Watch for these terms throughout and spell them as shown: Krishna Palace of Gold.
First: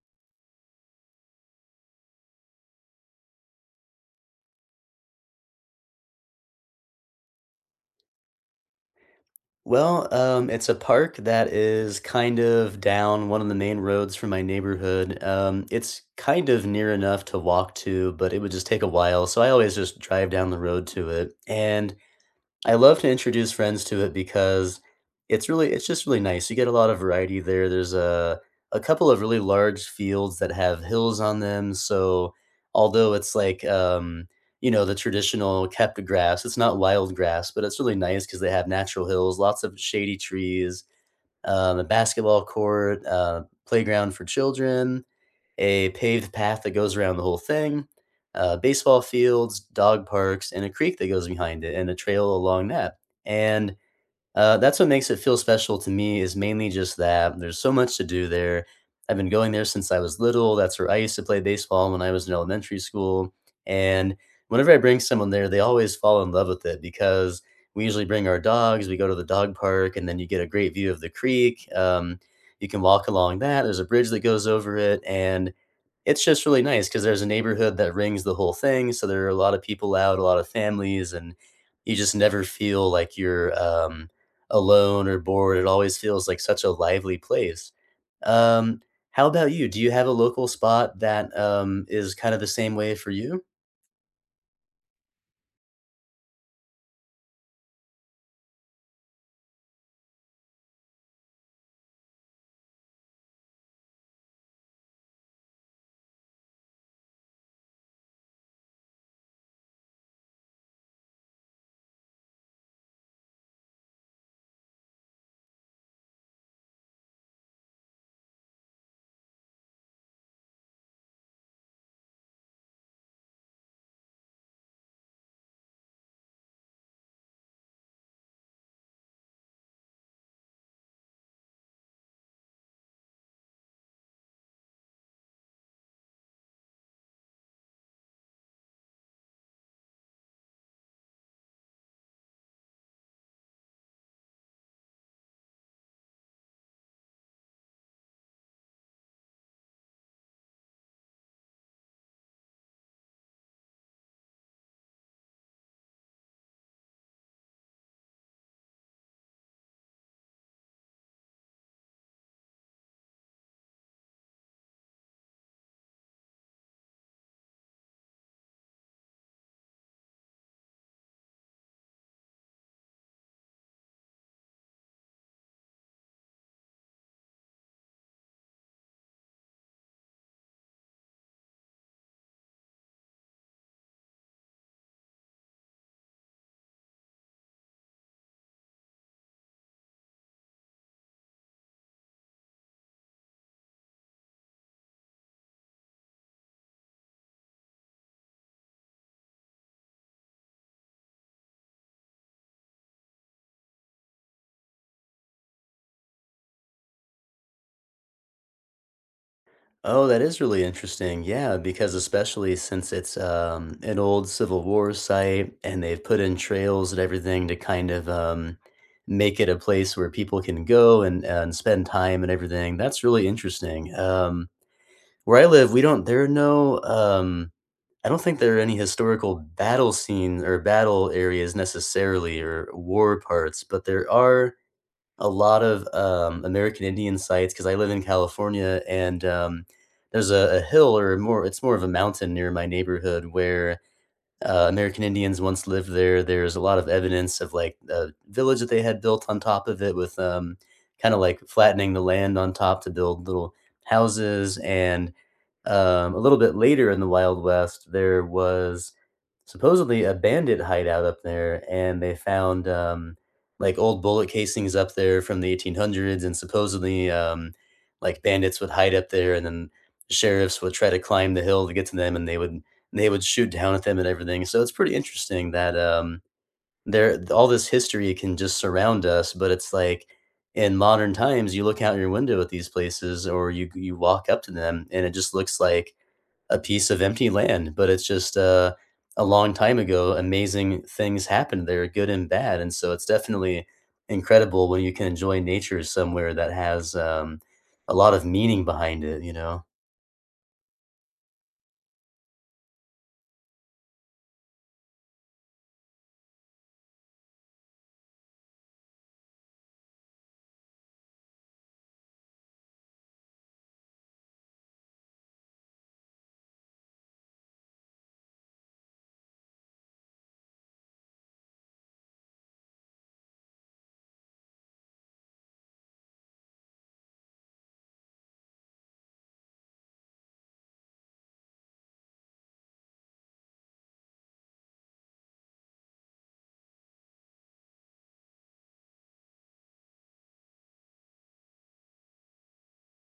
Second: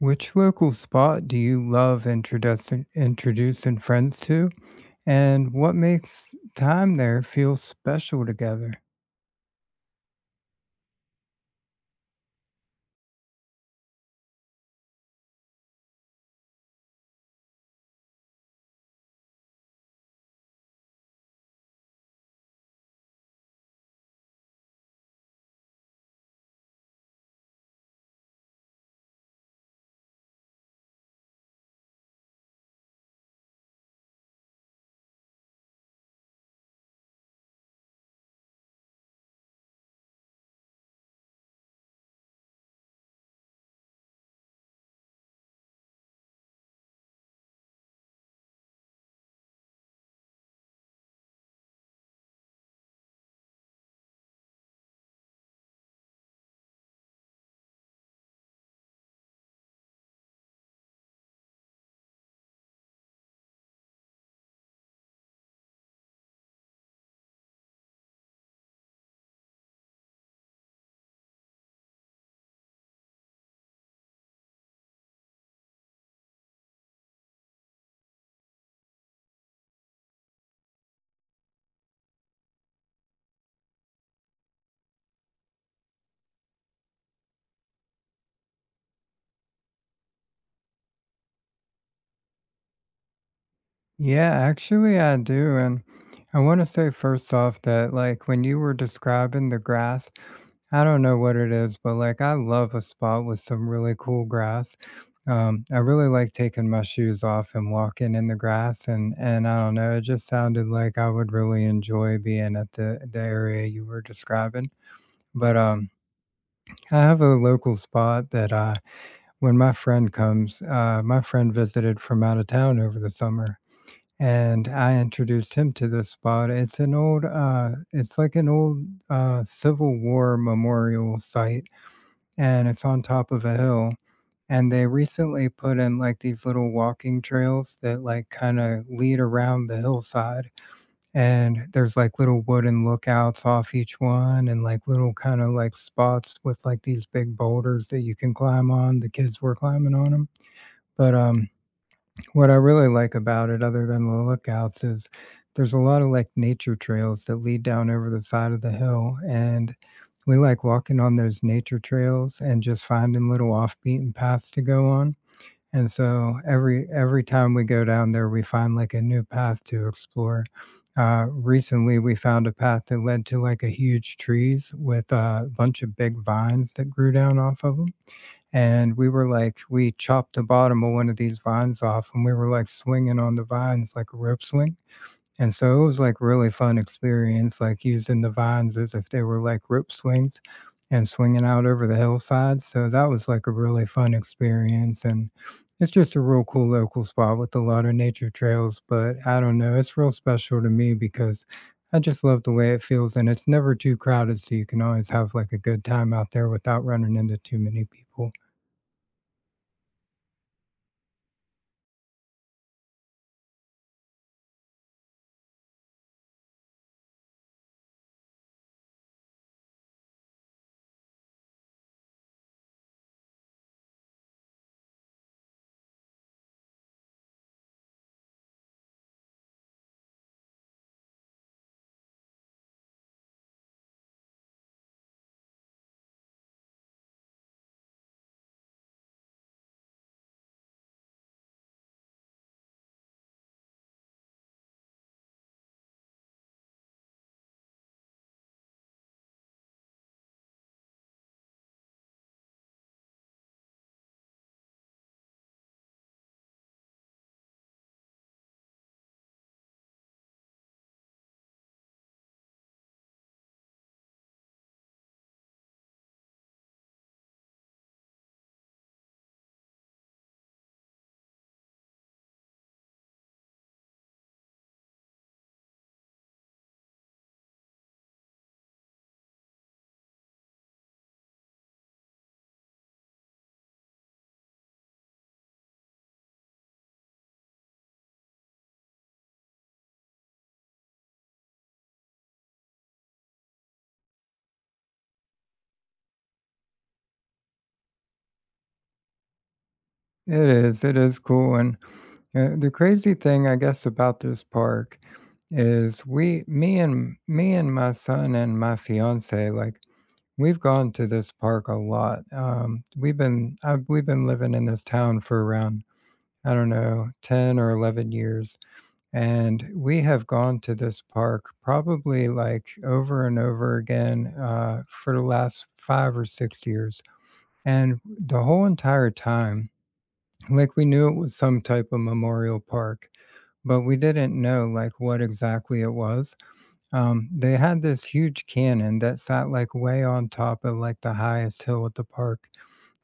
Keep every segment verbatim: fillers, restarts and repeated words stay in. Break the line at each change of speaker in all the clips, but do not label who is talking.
Which local spot do you love introducing introducing friends to, and what makes time there feel special together?
Well, um, it's a park that is kind of down one of the main roads from my neighborhood. Um, it's kind of near enough to walk to, but it would just take a while, so I always just drive down the road to it, and I love to introduce friends to it because it's really it's just really nice. You get a lot of variety there. There's a a couple of really large fields that have hills on them, so although it's like um, you know, the traditional kept grass, it's not wild grass, but it's really nice because they have natural hills, lots of shady trees, um, a basketball court, uh, playground for children, a paved path that goes around the whole thing, uh, baseball fields, dog parks, and a creek that goes behind it, and a trail along that. And uh, that's what makes it feel special to me is mainly just that there's so much to do there. I've been going there since I was little. That's where I used to play baseball when I was in elementary school. And whenever I bring someone there, they always fall in love with it because we usually bring our dogs. We go to the dog park, and then you get a great view of the creek. Um, you can walk along that. There's a bridge that goes over it, and it's just really nice because there's a neighborhood that rings the whole thing, so there are a lot of people out, a lot of families, and you just never feel like you're, um, alone or bored. It always feels like such a lively place. Um, how about you? Do you have a local spot that, um, is kinda the same way for you?
Yeah, actually, I do, and I want to say first off that like when you were describing the grass, I don't know what it is, but like I love a spot with some really cool grass. Um, I really like taking my shoes off and walking in the grass, and and I don't know, it just sounded like I would really enjoy being at the the area you were describing. But, um, I have a local spot that, I, when my friend comes, uh, my friend visited from out of town over the summer, and I introduced him to this spot. It's an old, uh, it's like an old, uh, Civil War memorial site, and it's on top of a hill. And they recently put in like these little walking trails that like kind of lead around the hillside, and there's like little wooden lookouts off each one, and like little kind of like spots with like these big boulders that you can climb on. The kids were climbing on them, but um what I really like about it other than the lookouts is there's a lot of like nature trails that lead down over the side of the hill, and we like walking on those nature trails and just finding little off beaten paths to go on. And so every every time we go down there, we find like a new path to explore. Uh, recently, we found a path that led to like a huge trees with a bunch of big vines that grew down off of them. And we were like, we chopped the bottom of one of these vines off, and we were like swinging on the vines like a rope swing, and so it was like really fun experience, like using the vines as if they were like rope swings and swinging out over the hillside. So that was like a really fun experience. And it's just a real cool local spot with a lot of nature trails. But I don't know, it's real special to me because I just love the way it feels. And it's never too crowded. So you can always have like a good time out there without running into too many people.
Oh, that is really interesting. Yeah, because especially since it's um, an old Civil War site and they've put in trails and everything to kind of um, make it a place where people can go and, and spend time and everything. That's really interesting. Um, where I live, we don't, there are no, um, I don't think there are any historical battle scenes or battle areas necessarily or war parts, but there are a lot of, um, American Indian sites, because I live in California, and, um, there's a a hill or more it's more of a mountain near my neighborhood where, uh, American Indians once lived there. There's a lot of evidence of, like, a village that they had built on top of it with, um, kinda, like, flattening the land on top to build little houses, and um, a little bit later in the Wild West, there was supposedly a bandit hideout up there, and they found um, like old bullet casings up there from the eighteen hundreds, and supposedly um, like bandits would hide up there, and then sheriffs would try to climb the hill to get to them, and they would they would shoot down at them and everything. So it's pretty interesting that um, there all this history can just surround us, but it's like, in modern times, you look out your window at these places or you you walk up to them, and it just looks like a piece of empty land, but it's just, uh, a long time ago, amazing things happened there, good and bad, and so it's definitely incredible when you can enjoy nature somewhere that has, um, a lot of meaning behind it, you know?
It is, it is cool. And Uh, the crazy thing, I guess, about this park is we, me and me and my son and my fiance, like we've gone to this park a lot. Um, we've been I've, we've been living in this town for around I don't know ten or eleven years, and we have gone to this park probably like over and over again uh, for the last five or six years. And the whole entire time, like, we knew it was some type of memorial park, but we didn't know, like, what exactly it was. Um, they had this huge cannon that sat, like, way on top of, like, the highest hill at the park,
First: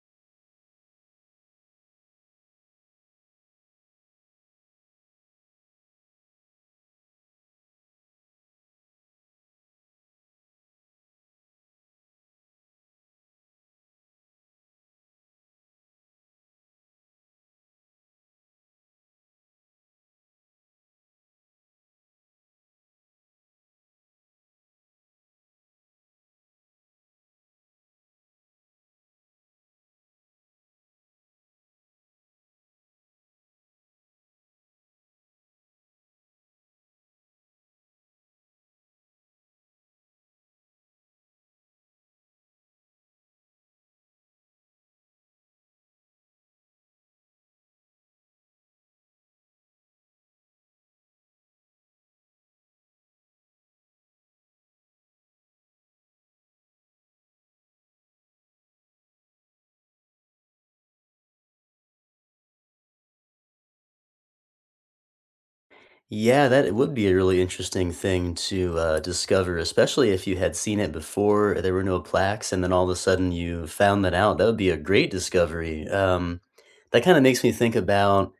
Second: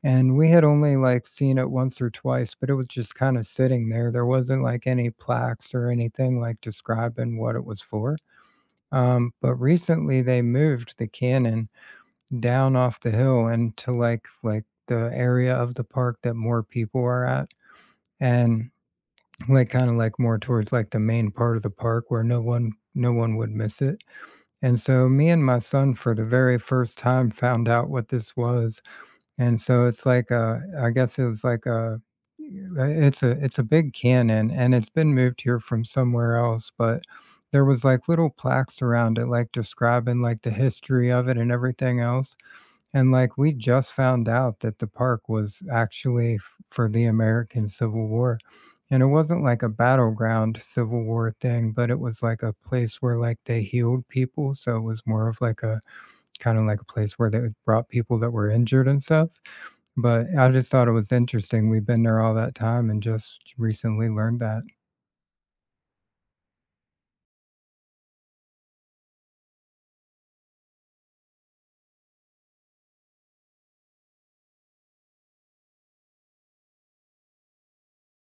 and we had only, like, seen it once or twice, but it was just kinda sitting there. There wasn't, like, any plaques or anything, like, describing what it was for. Um, but recently, they moved the cannon down off the hill into, like like, the area of the park that more people are at, and like kind of like more towards like the main part of the park where no one no one would miss it. And so me and my son for the very first time found out what this was. And so it's like a, I guess it was like a, it's a, it's a big cannon and it's been moved here from somewhere else, but there was like little plaques around it like describing like the history of it and everything else. And, like, we just found out that the park was actually f for the American Civil War, and it wasn't like a battleground Civil War thing, but it was, like, a place where, like, they healed people, so it was more of, like, a kinda like a place where they brought people that were injured and stuff, but I just thought it was interesting, we've been there all that time and just recently learned that.
Yeah, that would be a really interesting thing to, uh, discover, especially if you had seen it before, there were no plaques, and then all of a sudden you found that out. That would be a great discovery. Um, that kinda makes me think about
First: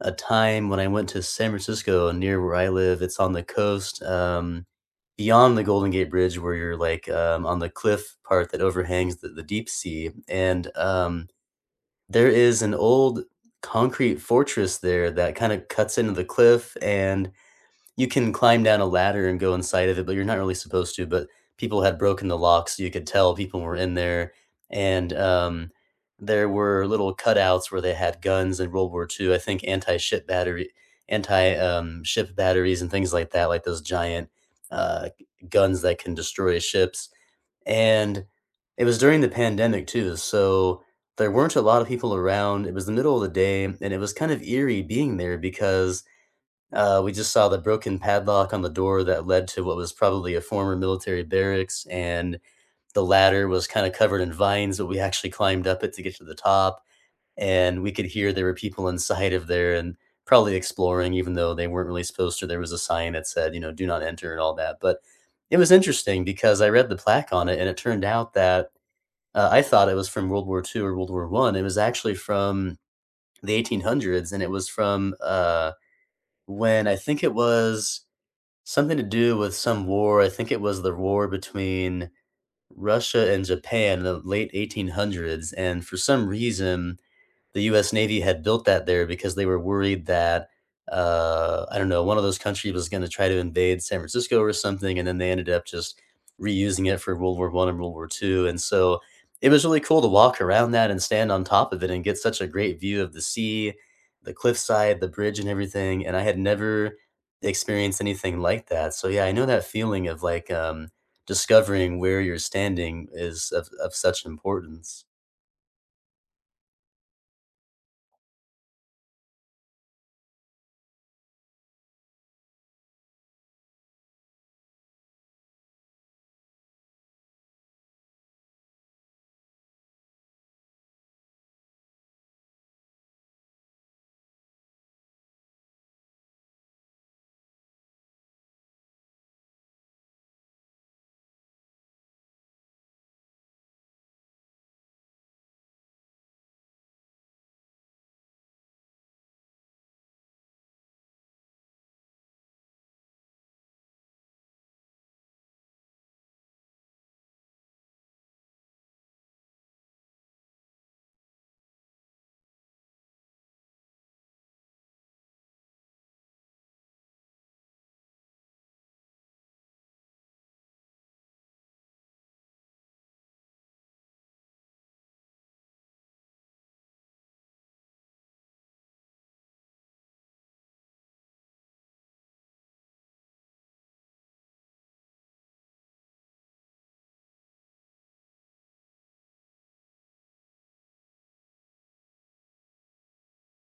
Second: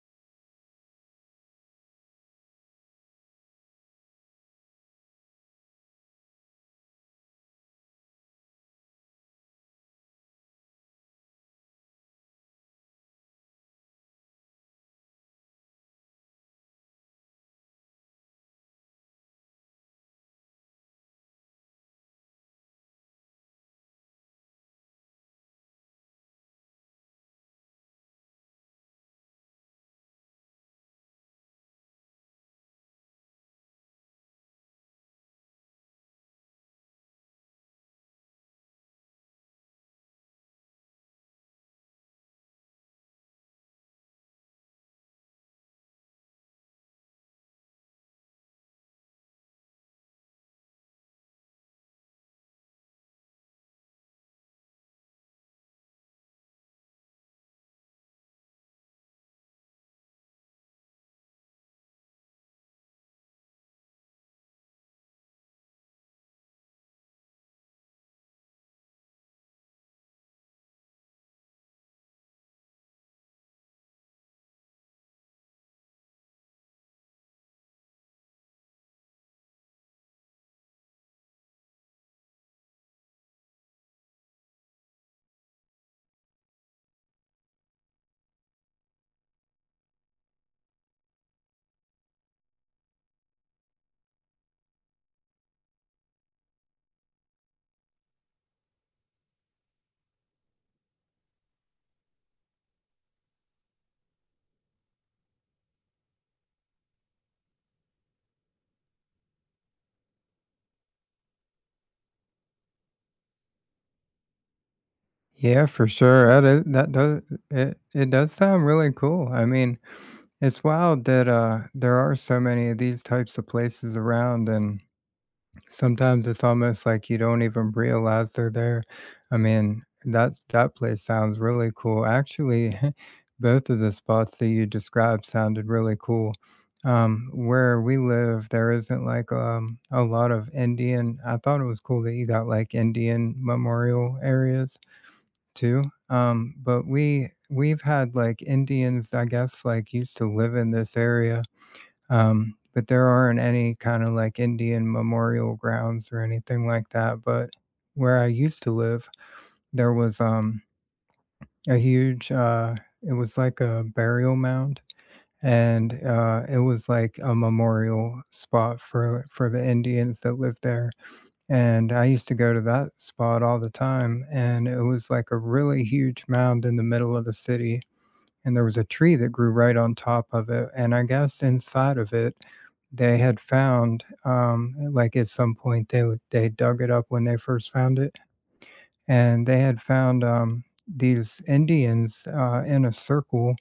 a time when I went to San Francisco near where I live. It's on the coast, um, beyond the Golden Gate Bridge where you're, like, um, on the cliff part that overhangs the the deep sea, and, um, there is an old concrete fortress there that kinda cuts into the cliff and you can climb down a ladder and go inside of it, but you're not really supposed to, but people had broken the lock, so you could tell people were in there, and, um, there were little cutouts where they had guns in World War Two, I think anti-ship battery anti, um, ship batteries and things like that, like those giant, uh, guns that can destroy ships, and it was during the pandemic too, so there weren't a lot of people around. It was the middle of the day, and it was kind of eerie being there because uh, we just saw the broken padlock on the door that led to what was probably a former military barracks, and the ladder was kind of covered in vines, but we actually climbed up it to get to the top, and we could hear there were people inside of there and probably exploring, even though they weren't really supposed to. There was a sign that said, you know, do not enter and all that. But it was interesting because I read the plaque on it, and it turned out that uh, I thought it was from World War Two or World War One. It was actually from the eighteen hundreds, and it was from uh, when I think it was Something to do with some war. I think it was the war between Russia and Japan in the late eighteen hundreds, and for some reason, the U S Navy had built that there because they were worried that, uh, I don't know, one of those countries was going to try to invade San Francisco or something. And then they ended up just reusing it for World War One and World War Two. And so it was really cool to walk around that and stand on top of it and get such a great view of the sea, the cliffside, the bridge, and everything. And I had never experienced anything like that. So yeah, I know that feeling of like um, discovering where you're standing is of, of such importance.
Yeah, for sure, that is, that does, it it does sound really cool, I mean it's wild that, uh, there are so many of these types of places around, and sometimes it's almost like you don't even realize they're there. I mean, that that place sounds really cool. Actually, both of the spots that you described sounded really cool. Um, where we live, there isn't, like, um, a lot of Indian, I thought it was cool that you got, like, Indian memorial areas too. Um, but we we've had like Indians, I guess, like used to live in this area. Um, but there aren't any kind of like Indian memorial grounds or anything like that. But where I used to live, there was um a huge uh it was like a burial mound, and uh it was like a memorial spot for for the Indians that lived there. And I used to go to that spot all the time, and it was like a really huge mound in the middle of the city, and there was a tree that grew right on top of it, and I guess inside of it, they had found, um, like at some point they w they dug it up when they first found it, and they had found, um, these Indians, uh, in a circle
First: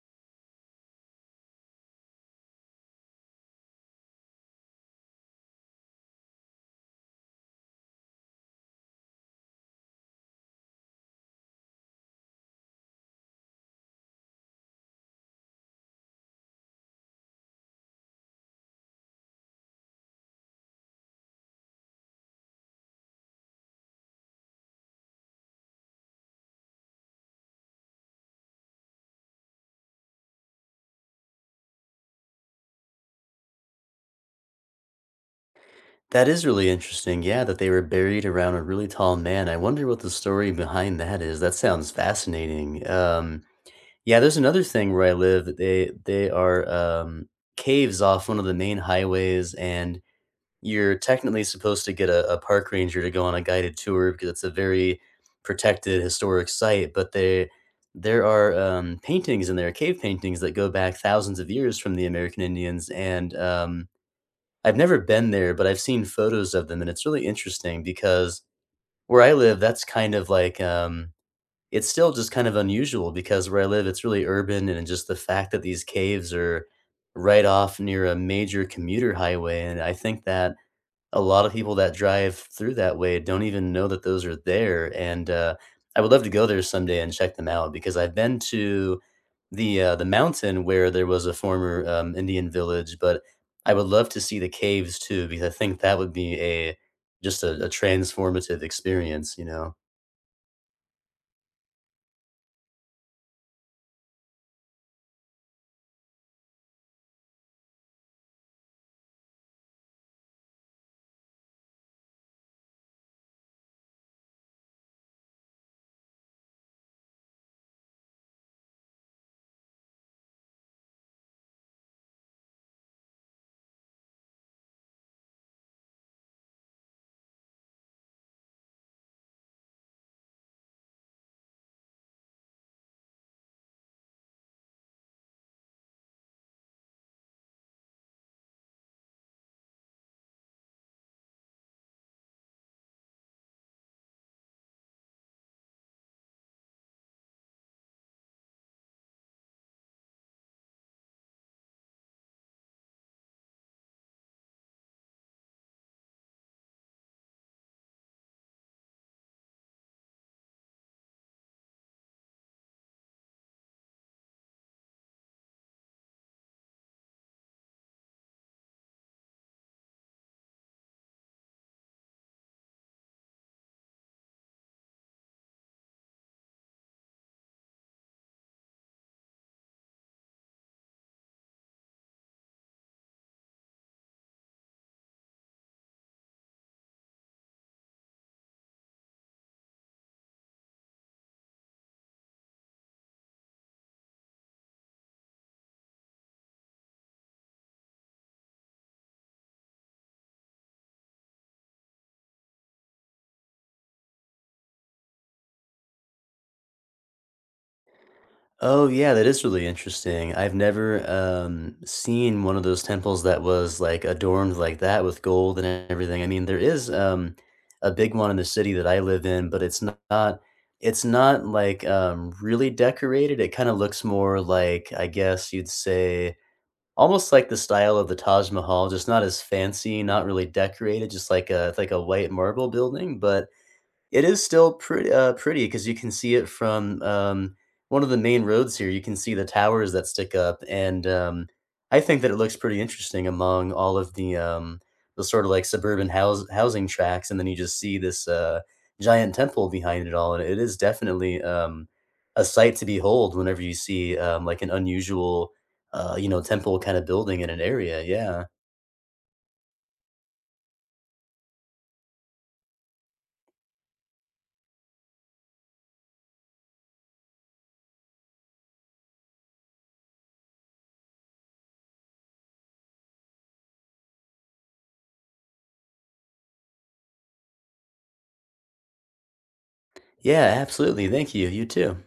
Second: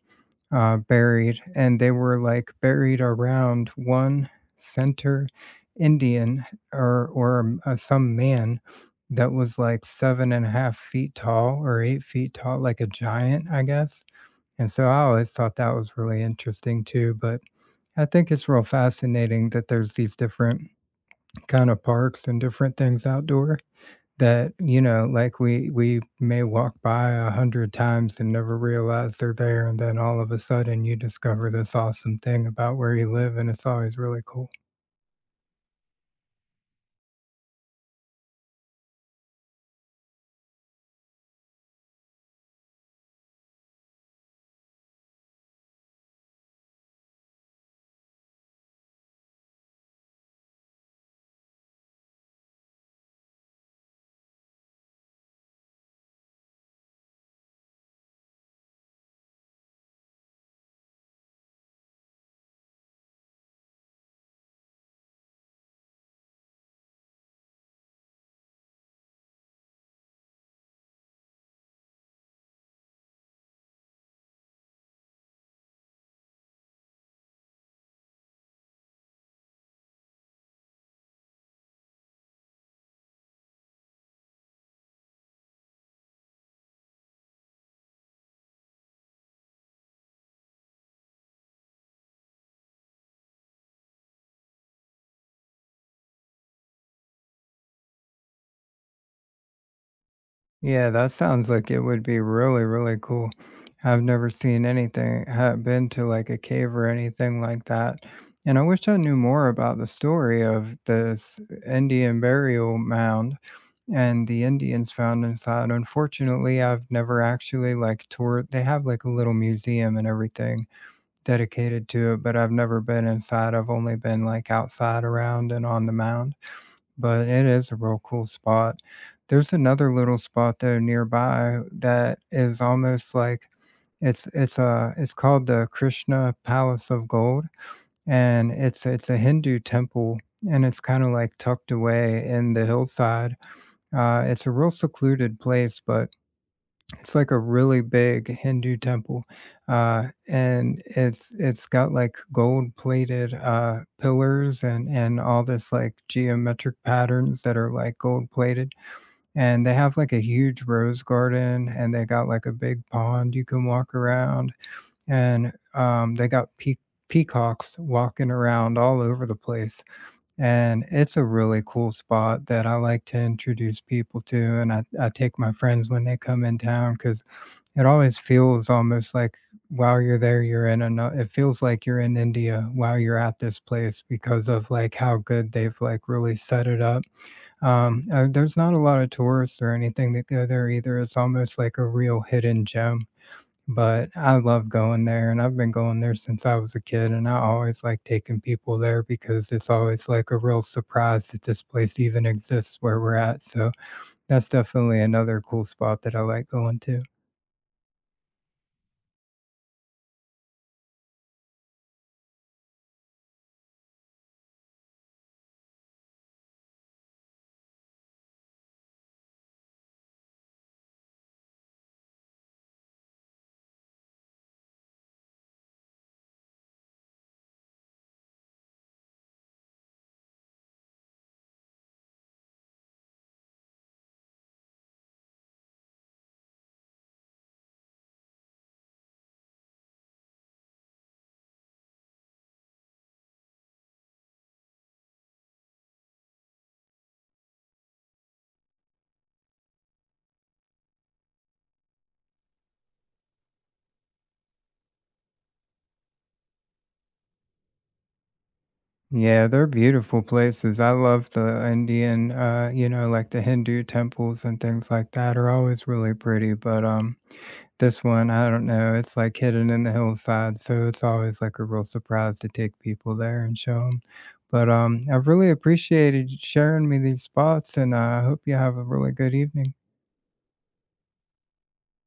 uh, buried, and they were like buried around one center Indian, or or um, uh, some man that was like seven and a half feet tall or eight feet tall, like a giant, I guess. And so I always thought that was really interesting too. But I think it's real fascinating that there's these different kind of parks and different things outdoor that, you know, like we we may walk by a hundred times and never realize they're there, and then all of a sudden you discover this awesome thing about where you live, and it's always really cool.
That is really interesting, yeah, that they were buried around a really tall man. I wonder what the story behind that is. That sounds fascinating. Um, yeah, there's another thing where I live. That They they are um, caves off one of the main highways, and you're technically supposed to get a, a park ranger to go on a guided tour because it's a very protected historic site. But they there are um, paintings in there, cave paintings that go back thousands of years from the American Indians, and um, I've never been there, but I've seen photos of them, and it's really interesting because where I live, that's kind of like, um, it's still just kind of unusual because where I live, it's really urban, and just the fact that these caves are right off near a major commuter highway, and I think that a lot of people that drive through that way don't even know that those are there, and, uh, I would love to go there someday and check them out because I've been to the, uh, the mountain where there was a former, um, Indian village, but I would love to see the caves too because I think that would be a just a a transformative experience, you know?
Yeah, that sounds like it would be really, really cool. I've never seen anything, have been to like a cave or anything like that. And I wish I knew more about the story of this Indian burial mound and the Indians found inside. Unfortunately, I've never actually like toured. They have like a little museum and everything dedicated to it, but I've never been inside. I've only been like outside around and on the mound, but it is a real cool spot. There's another little spot though nearby that is almost like, it's it's a it's called the Krishna Palace of Gold, and it's it's a Hindu temple, and it's kind of like tucked away in the hillside. Uh, it's a real secluded place, but it's like a really big Hindu temple, uh, and it's it's got like gold plated uh, pillars, and and all this like geometric patterns that are like gold plated, and they have like a huge rose garden, and they got like a big pond you can walk around, and um, they got peak peacocks walking around all over the place. And it's a really cool spot that I like to introduce people to, and i, I take my friends when they come in town because it always feels almost like while you're there, you're in ano it feels like you're in India while you're at this place because of, like, how good they've, like, really set it up. Um, uh, there's not a lot of tourists or anything that go there either, it's almost like a real hidden gem, but I love going there, and I've been going there since I was a kid, and I always like taking people there because it's always, like, a real surprise that this place even exists where we're at, so that's definitely another cool spot that I like going to.
Oh, yeah, that is really interesting. I've never, um, seen one of those temples that was, like, adorned like that with gold and everything. I mean, there is, um, a big one in the city that I live in, but it's not it's not, like, um, really decorated. It kinda looks more like, I guess you'd say, almost like the style of the Taj Mahal, just not as fancy, not really decorated, just like a it's like a white marble building, but it is still pretty uh, pretty because you can see it from, um, one of the main roads here, you can see the towers that stick up, and, um, I think that it looks pretty interesting among all of the, um, the sort of, like, suburban house housing tracks. And then you just see this, uh, giant temple behind it all, and it is definitely, um, a sight to behold whenever you see, um, like, an unusual, uh, you know, temple kinda building in an area, yeah.
Yeah, they're beautiful places. I love the Indian, uh, you know, like the Hindu temples and things like that are always really pretty. But um, this one, I don't know, it's like hidden in the hillside, so it's always like a real surprise to take people there and show them. But um, I've really appreciated you sharing me these spots, and uh, I hope you have a really good evening.
Yeah, absolutely, thank you, you too.